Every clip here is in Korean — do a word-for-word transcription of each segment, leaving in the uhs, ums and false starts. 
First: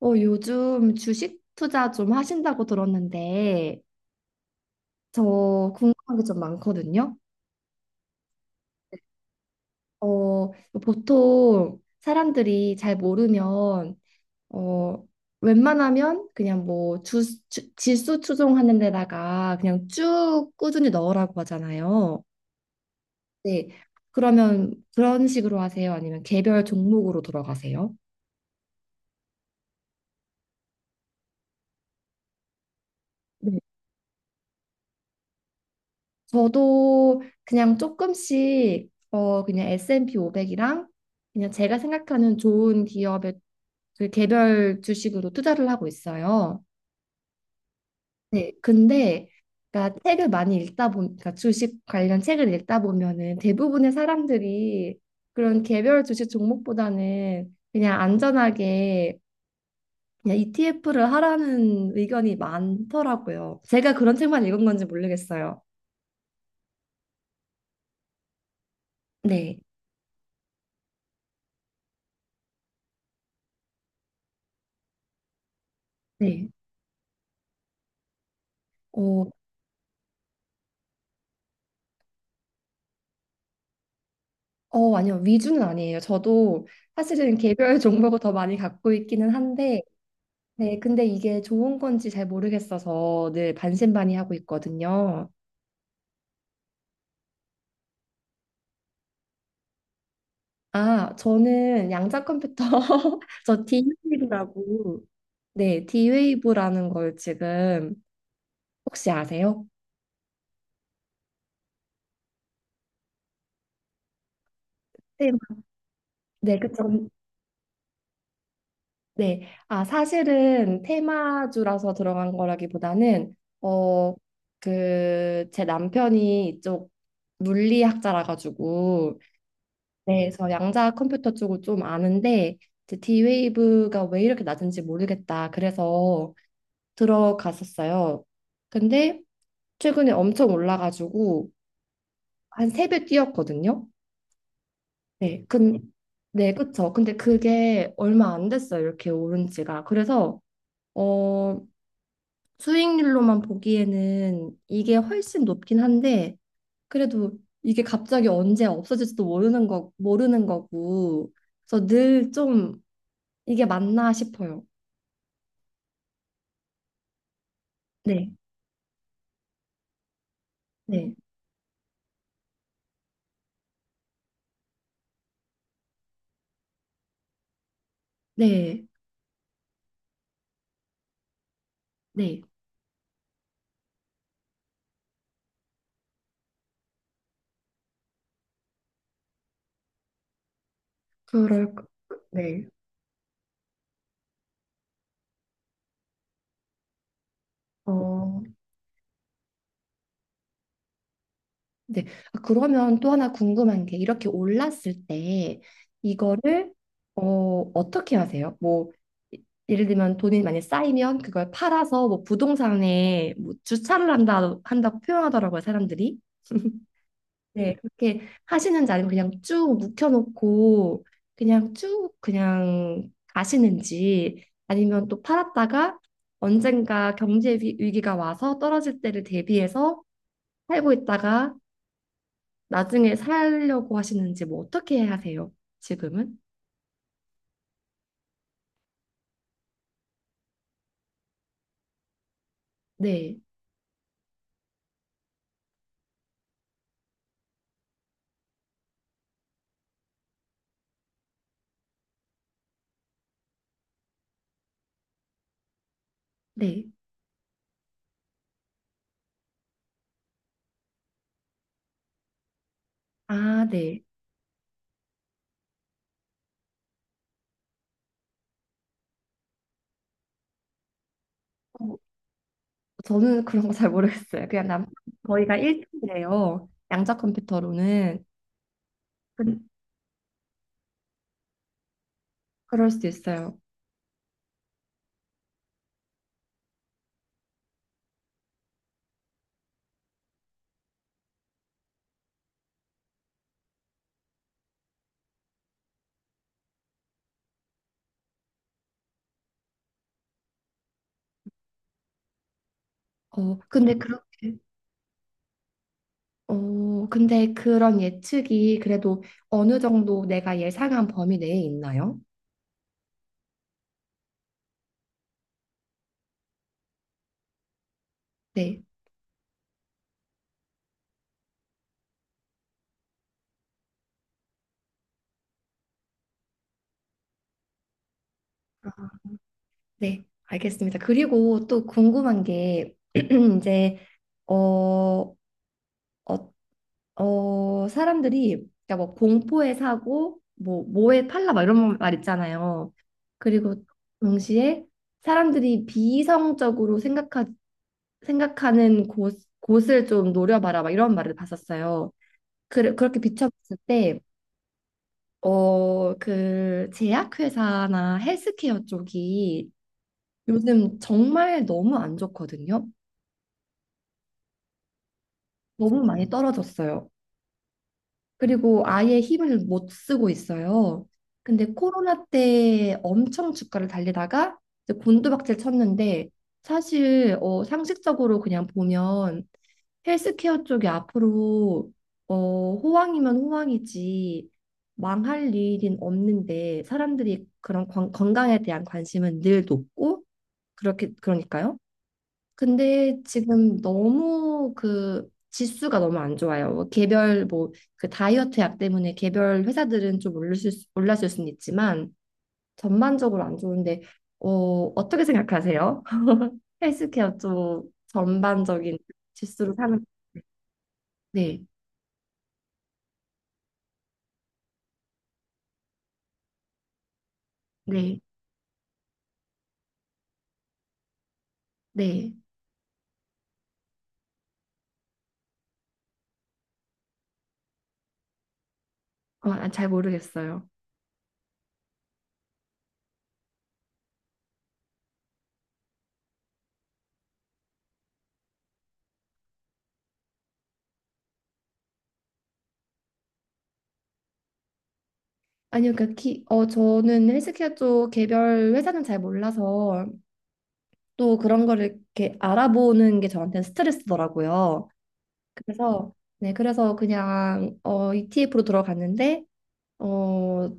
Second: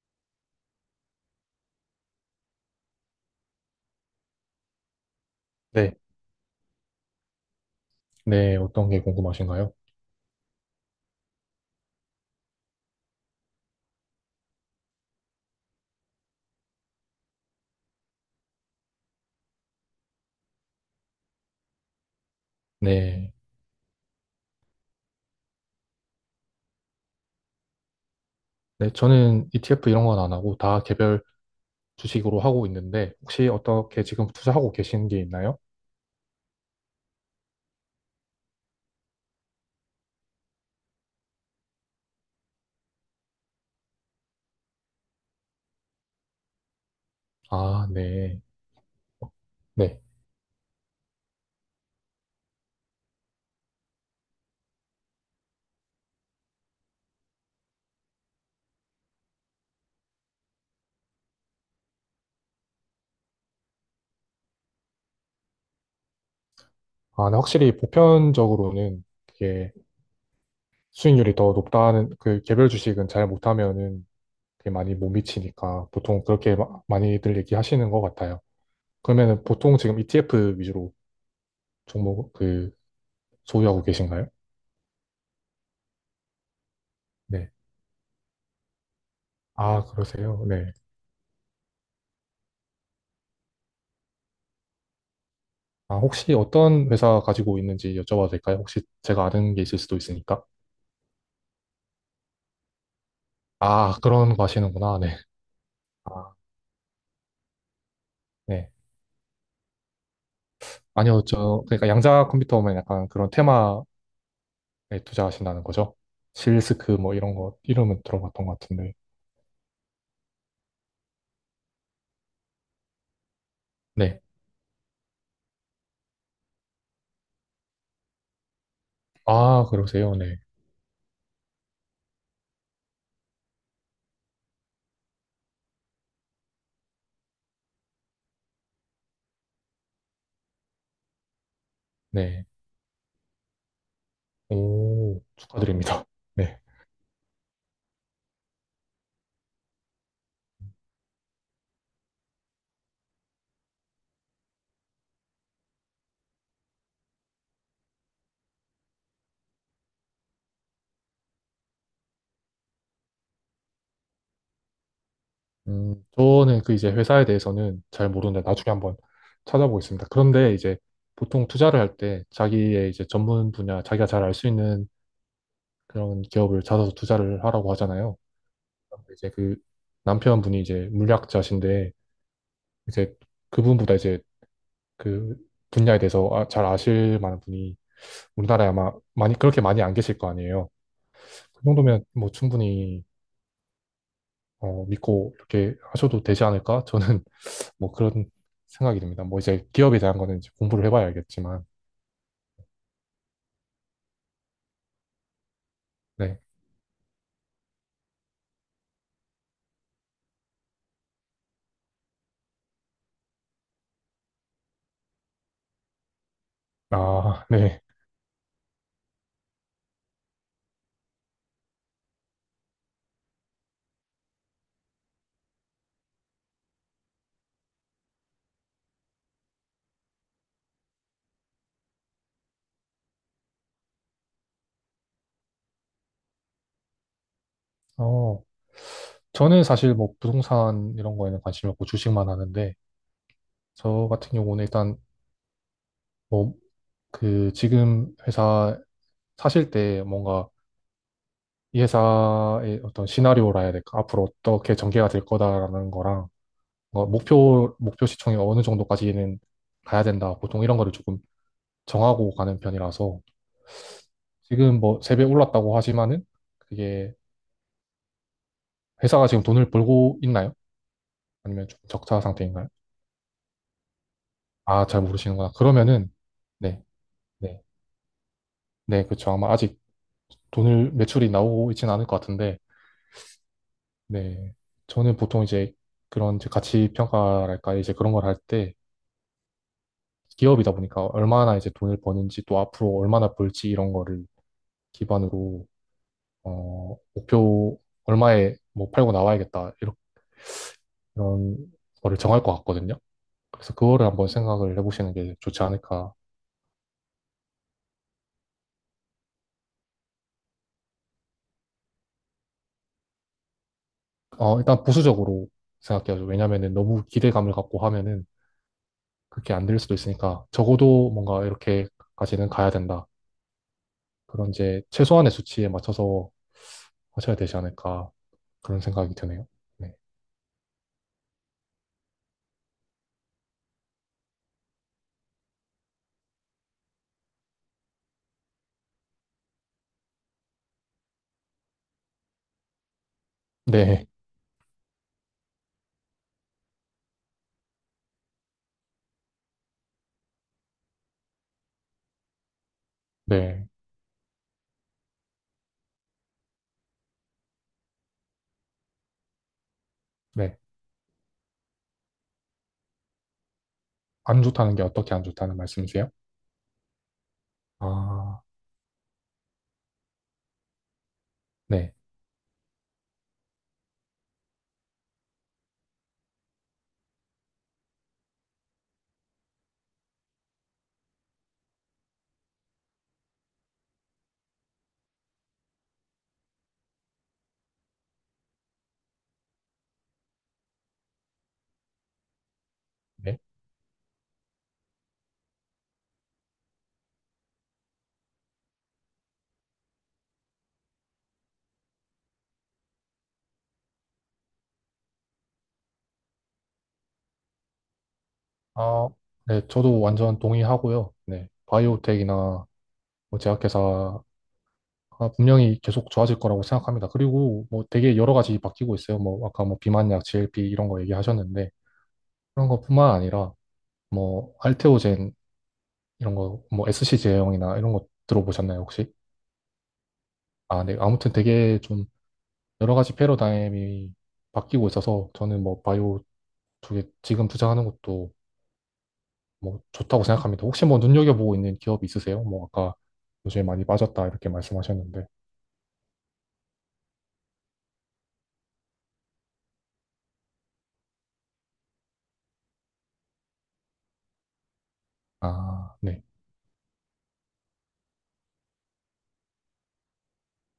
어, 요즘 주식 투자 좀 하신다고 들었는데, 저 네, 궁금한 게 좀 많거든요. 네, 어떤 게 궁금하신가요? 어, 보통 사람들이 잘 모르면, 어, 웬만하면 그냥 뭐 주, 주- 지수 추종하는 데다가 그냥 쭉 꾸준히 넣으라고 하잖아요. 네, 네. 그러면 그런 식으로 하세요? 아니면 개별 종목으로 들어가세요? 네, 저는 이티에프 이런 건 안 하고 다 개별 주식으로 하고 있는데 혹시 어떻게 지금 투자하고 계신 게 있나요? 저도 그냥 조금씩 어 그냥 에스앤피 오백이랑 그냥 제가 생각하는 좋은 기업의 그 개별 주식으로 투자를 하고 있어요. 아, 네, 네, 근데 그러니까 네. 책을 많이 읽다 보니까 주식 관련 책을 읽다 보면은 대부분의 사람들이 그런 개별 주식 종목보다는 그냥 안전하게 그냥 이티에프를 하라는 의견이 많더라고요. 제가 그런 책만 읽은 건지 모르겠어요. 아, 네, 확실히 보편적으로는 네. 그게 수익률이 더 높다는 그 개별 주식은 잘 못하면은 그게 많이 못 미치니까 보통 네. 그렇게 마- 많이들 얘기하시는 것 같아요. 어, 그러면은 보통 지금 이티에프 위주로 종목 그 소유하고 계신가요? 어, 아니요. 위주는 아니에요. 저도 사실은 네. 개별 종목을 더 많이 갖고 있기는 한데, 아, 그러세요? 네. 네, 근데 이게 좋은 건지 잘 모르겠어서 늘 반신반의하고 있거든요. 아, 혹시 어떤 회사 가지고 있는지 여쭤봐도 될까요? 혹시 제가 아는 게 있을 수도 있으니까. 아, 저는 양자 컴퓨터, 저 d 아, 웨이브 그런 라거 하시는구나. 고 네. 네, d 웨 아, 이브라는 걸 지금 네. 혹시 아세요? 아니요, 저, 그러니까 양자 컴퓨터 오면 약간 그런 테마에 테마. 투자하신다는 거죠? 네, 그쵸. 실스크 음, 뭐 이런 거, 이름은 들어봤던 것 같은데. 네, 아, 사실은 테마주라서 들어간 거라기보다는, 어, 네. 그, 제 남편이 이쪽 물리학자라 가지고, 아, 그러세요. 네, 네. 그래서 양자 컴퓨터 쪽을 좀 아는데 이제 D-Wave가 왜 이렇게 낮은지 모르겠다. 그래서 들어갔었어요. 근데 최근에 엄청 올라가지고 네. 한 세 배 뛰었거든요. 오, 네, 근 축하드립니다. 네, 네. 그쵸. 근데 그게 얼마 안 됐어요. 이렇게 오른 지가. 그래서 어, 수익률로만 보기에는 이게 훨씬 높긴 한데, 그래도 이게 갑자기 언제 없어질지도 모르는 거 모르는 거고. 그래서 늘좀 이게 맞나 싶어요. 음, 저는 그 이제 회사에 대해서는 잘 네, 모르는데 나중에 한번 찾아보겠습니다. 그런데 이제 네, 보통 투자를 할 때 자기의 이제 전문 분야, 자기가 잘 알 수 있는 그런 기업을 찾아서 투자를 하라고 하잖아요. 네, 이제 그 남편분이 이제 물리학자신데 네. 이제 그분보다 이제 그 분야에 대해서 아- 잘 아실 만한 분이 우리나라에 아마 많이 그렇게 많이 안 계실 거 아니에요. 그 그럴, 거- 정도면 뭐 네. 충분히 어, 믿고 이렇게 하셔도 되지 않을까? 저는 뭐 그런 어, 생각이 듭니다. 뭐 이제 기업에 대한 거는 이제 공부를 해봐야 알겠지만 네. 아, 그러면 또 하나 궁금한 게 이렇게 올랐을 때 네. 이거를 어, 어떻게 하세요? 뭐 이- 예를 들면 돈이 많이 쌓이면 그걸 팔아서 뭐 부동산에 뭐 주차를 한다 한다고 표현하더라고요, 사람들이. 아, 네, 네. 그렇게 하시는지 아니면 그냥 쭉 묵혀놓고 그냥 쭉 그냥 가시는지, 아니면 또 팔았다가 언젠가 경제 위- 위기가 와서 떨어질 때를 대비해서 살고 있다가 나중에 살려고 하시는지 뭐 어떻게 하세요? 지금은? 어. 저는 사실 뭐 부동산 이런 거에는 관심이 없고 주식만 하는데 네, 저 같은 경우는 일단 뭐, 그, 지금 회사 사실 때 뭔가 이 회사의 어떤 시나리오라 해야 될까? 앞으로 어떻게 전개가 될 거다라는 거랑 네. 뭔가 목표, 목표 시총이 어느 정도까지는 가야 된다. 보통 이런 거를 조금 정하고 가는 편이라서 아, 네. 지금 뭐 세배 올랐다고 하지만은 그게 회사가 지금 돈을 벌고 있나요? 아니면 좀 어, 적자 상태인가요? 저는 그런 거 잘 모르겠어요. 그냥 남, 아, 잘 모르시는구나. 저희가 그러면은 일 등이래요. 네, 양자 네, 컴퓨터로는. 네, 그렇죠. 아마 그- 아직 돈을 매출이 나오고 있지는 않을 것 같은데 그럴 수도 있어요. 네. 저는 보통 이제 그런 이제 가치 평가랄까 이제 그런 걸 할 때 기업이다 보니까 얼마나 이제 돈을 버는지 또 앞으로 얼마나 벌지 이런 거를 기반으로 어 목표 얼마에 뭐 팔고 나와야겠다 이런 이런 거를 정할 것 같거든요. 어, 그래서 근데 그거를 한번 그렇게 생각을 해보시는 게 좋지 않을까. 어, 근데 그런 예측이 그래도 어느 정도 내가 예상한 범위 내에 있나요? 어 일단 보수적으로 생각해야죠. 왜냐면은 너무 기대감을 갖고 하면은 네, 그렇게 안 될 수도 있으니까 적어도 뭔가 이렇게까지는 가야 된다. 그런 이제 최소한의 수치에 맞춰서 하셔야 되지 않을까 그런 생각이 드네요. 네. 네, 알겠습니다. 그리고 또 궁금한 게 이제 어, 어, 어 사람들이 그러니까 뭐 공포의 사고, 뭐 뭐의 팔라, 막 이런 말 있잖아요. 그리고 네. 동시에 사람들이 비이성적으로 생각하 생각하는 곳 곳을 좀 노려봐라, 막 이런 말을 봤었어요. 그, 그렇게 네. 비춰봤을 때 어, 그 제약회사나 헬스케어 쪽이 네. 요즘 정말 너무 안 좋거든요. 안 좋다는 게 어떻게 안 좋다는 너무 말씀이세요? 많이 떨어졌어요. 아, 그리고 아예 힘을 못 쓰고 있어요. 근데 네. 코로나 때 엄청 주가를 달리다가 이제 곤두박질 쳤는데 사실 어, 상식적으로 그냥 보면 헬스케어 쪽이 앞으로 어, 호황이면 호황이지 망할 일은 없는데, 사람들이 그런 건- 건강에 대한 관심은 늘 높고 그렇게 그러니까요. 근데 네. 지금 너무 그 지수가 너무 안 좋아요. 뭐 개별 뭐 그 다이어트 약 때문에 개별 회사들은 좀 올랐을 수, 올랐을 수는 있지만, 전반적으로 안 좋은데, 어, 어떻게 생각하세요? 헬스케어 쪽 전반적인 아, 네. 지수로 저도 사는. 완전 동의하고요. 네. 네. 바이오텍이나 뭐 제약회사 아, 분명히 계속 좋아질 거라고 생각합니다. 그리고 뭐 되게 네, 여러 가지 바뀌고 있어요. 뭐 아까 뭐 비만약, 지엘피 이런 거 얘기하셨는데 네. 그런 것뿐만 아니라 뭐 알테오젠 이런 거 뭐 에스씨 제형이나 이런 거 들어보셨나요, 혹시? 어, 아, 잘 모르겠어요. 아, 네. 아무튼 되게 좀 여러 가지 패러다임이 바뀌고 있어서 저는 뭐 바이오 쪽에 지금 투자하는 것도 뭐 좋다고 생각합니다. 혹시 뭐 눈여겨보고 있는 기업이 있으세요? 뭐 아까 요즘에 많이 빠졌다 이렇게 말씀하셨는데. 아니요, 그러니까 기, 어, 저는 헬스케어 쪽 개별 회사는 잘 몰라서 또 그런 거를 이렇게 알아보는 게 저한테는 스트레스더라고요. 아, 그래서 네. 네, 그래서 그냥 어, 이티에프로 들어갔는데, 어,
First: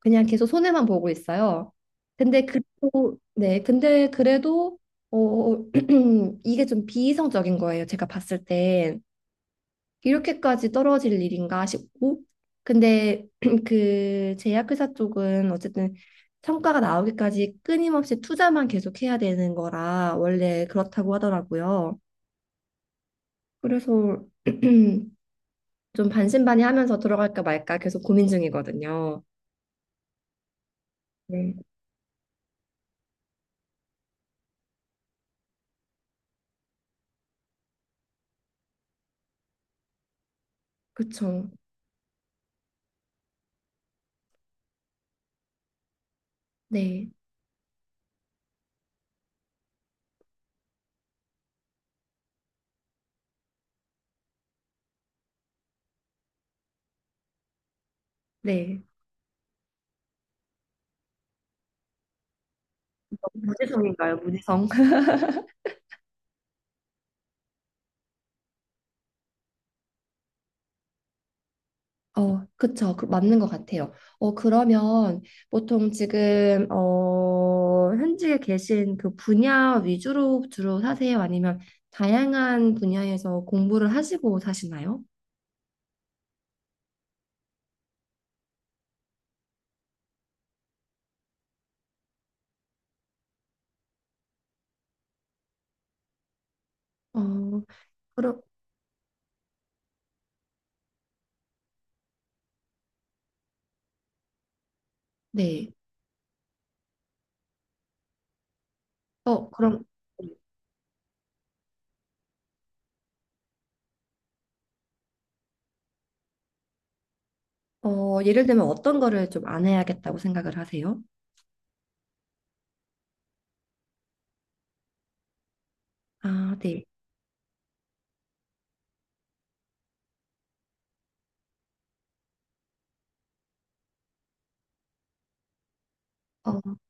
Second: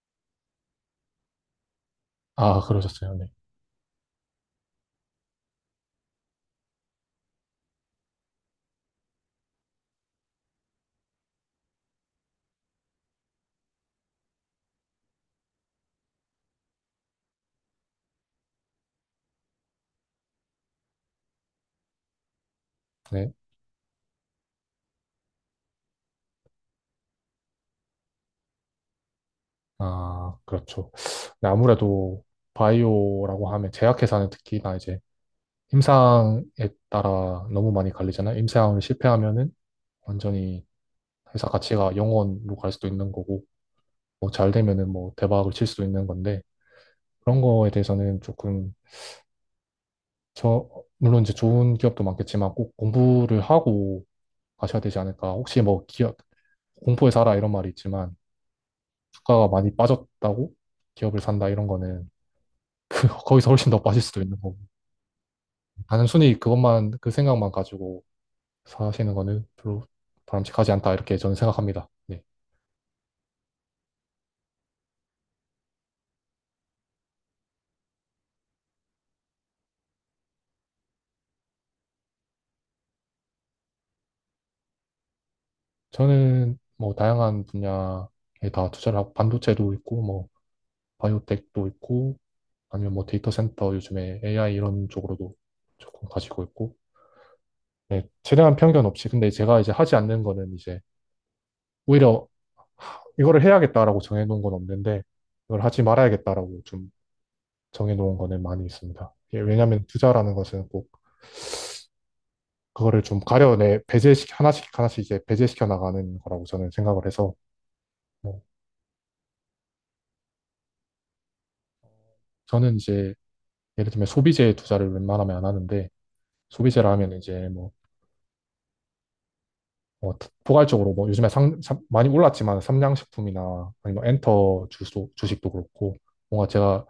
그냥 계속 손해만 보고 있어요. 근데 아, 그러셨어요. 그래도 네. 네, 근데 그래도 어, 이게 좀 비이성적인 거예요. 제가 봤을 땐. 이렇게까지 떨어질 일인가 싶고, 근데 그 제약회사 쪽은 어쨌든 성과가 나오기까지 끊임없이 투자만 계속해야 되는 거라 원래 그렇다고 하더라고요. 네. 그래서 좀 반신반의하면서 들어갈까 말까 계속 고민 중이거든요. 아, 그렇죠. 네, 네, 아무래도 바이오라고 하면 제약회사는 특히나 이제 임상에 따라 너무 많이 갈리잖아요. 임상을 실패하면은 완전히 회사 그쵸. 가치가 영원으로 갈 수도 있는 거고, 뭐 잘 되면은 뭐 대박을 칠 수도 있는 건데, 네, 그런 거에 대해서는 조금 저 물론 이제 좋은 기업도 많겠지만 꼭 공부를 하고 가셔야 되지 않을까. 혹시 뭐 기업 공포에 살아 이런 말이 있지만 네. 주가가 많이 빠졌다고 기업을 산다 이런 거는 거기서 훨씬 더 빠질 무지성인가요, 수도 있는 거고 무지성? 단순히 그것만 그 생각만 가지고 사시는 거는 별로 바람직하지 않다 이렇게 저는 생각합니다. 네. 어, 그쵸. 그, 맞는 것 같아요. 어, 그러면 보통 지금, 어, 현직에 계신 그 분야 위주로 주로 사세요? 아니면 다양한 분야에서 공부를 하시고 사시나요? 저는 뭐 다양한 분야에 다 투자를 하고 반도체도 있고 뭐 바이오텍도 있고, 아니면 뭐 데이터 센터 요즘에 에이아이 이런 쪽으로도 조금 가지고 있고, 어, 네, 그럼, 최대한 편견 없이. 근데 제가 이제 하지 않는 거는 이제 오히려 이거를 해야겠다라고 정해놓은 건 없는데, 이걸 네. 하지 말아야겠다라고 좀 정해놓은 거는 많이 있습니다. 예, 어, 그럼, 왜냐하면 투자라는 것은 꼭 그거를 좀 가려내 배제시 하나씩 하나씩 이제 배제시켜 나가는 거라고 저는 생각을 해서 어, 뭐 예를 들면 어떤 거를 좀 안 해야겠다고 생각을 하세요? 저는 이제 예를 들면 소비재에 투자를 웬만하면 안 하는데 아, 네. 소비재라 하면 이제 뭐 어, 포괄적으로 뭐 요즘에 상, 참 많이 올랐지만 삼양식품이나 아니면 뭐 엔터 주소, 주식도 그렇고 뭔가 어, 제가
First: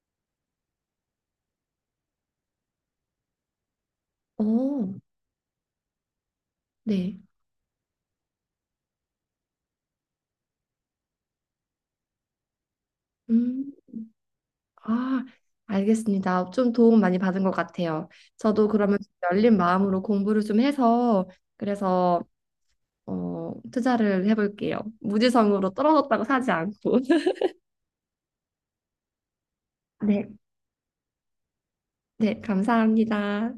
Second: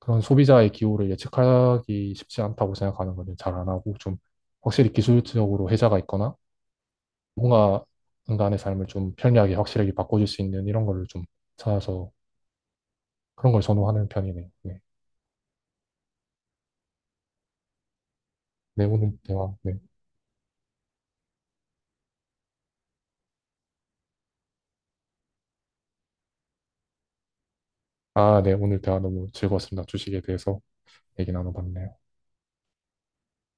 그런 소비자의 기호를 예측하기 쉽지 않다고 생각하는 거는 잘 안 하고 좀 확실히 어, 기술적으로 혜자가 있거나 네. 뭔가 인간의 삶을 좀 편리하게 확실하게 바꿔줄 수 있는 이런 거를 좀 찾아서 그런 걸 음. 선호하는 편이네요. 네. 아, 알겠습니다. 좀 도움 많이 받은 것 같아요. 저도 네, 그러면 좀 오늘 대화, 열린 네. 마음으로 공부를 좀 해서 그래서 어, 투자를 해볼게요. 무지성으로 떨어졌다고 사지 않고. 아, 네, 오늘 대화 너무 즐거웠습니다. 주식에 네, 대해서 얘기 나눠봤네요. 네, 감사합니다.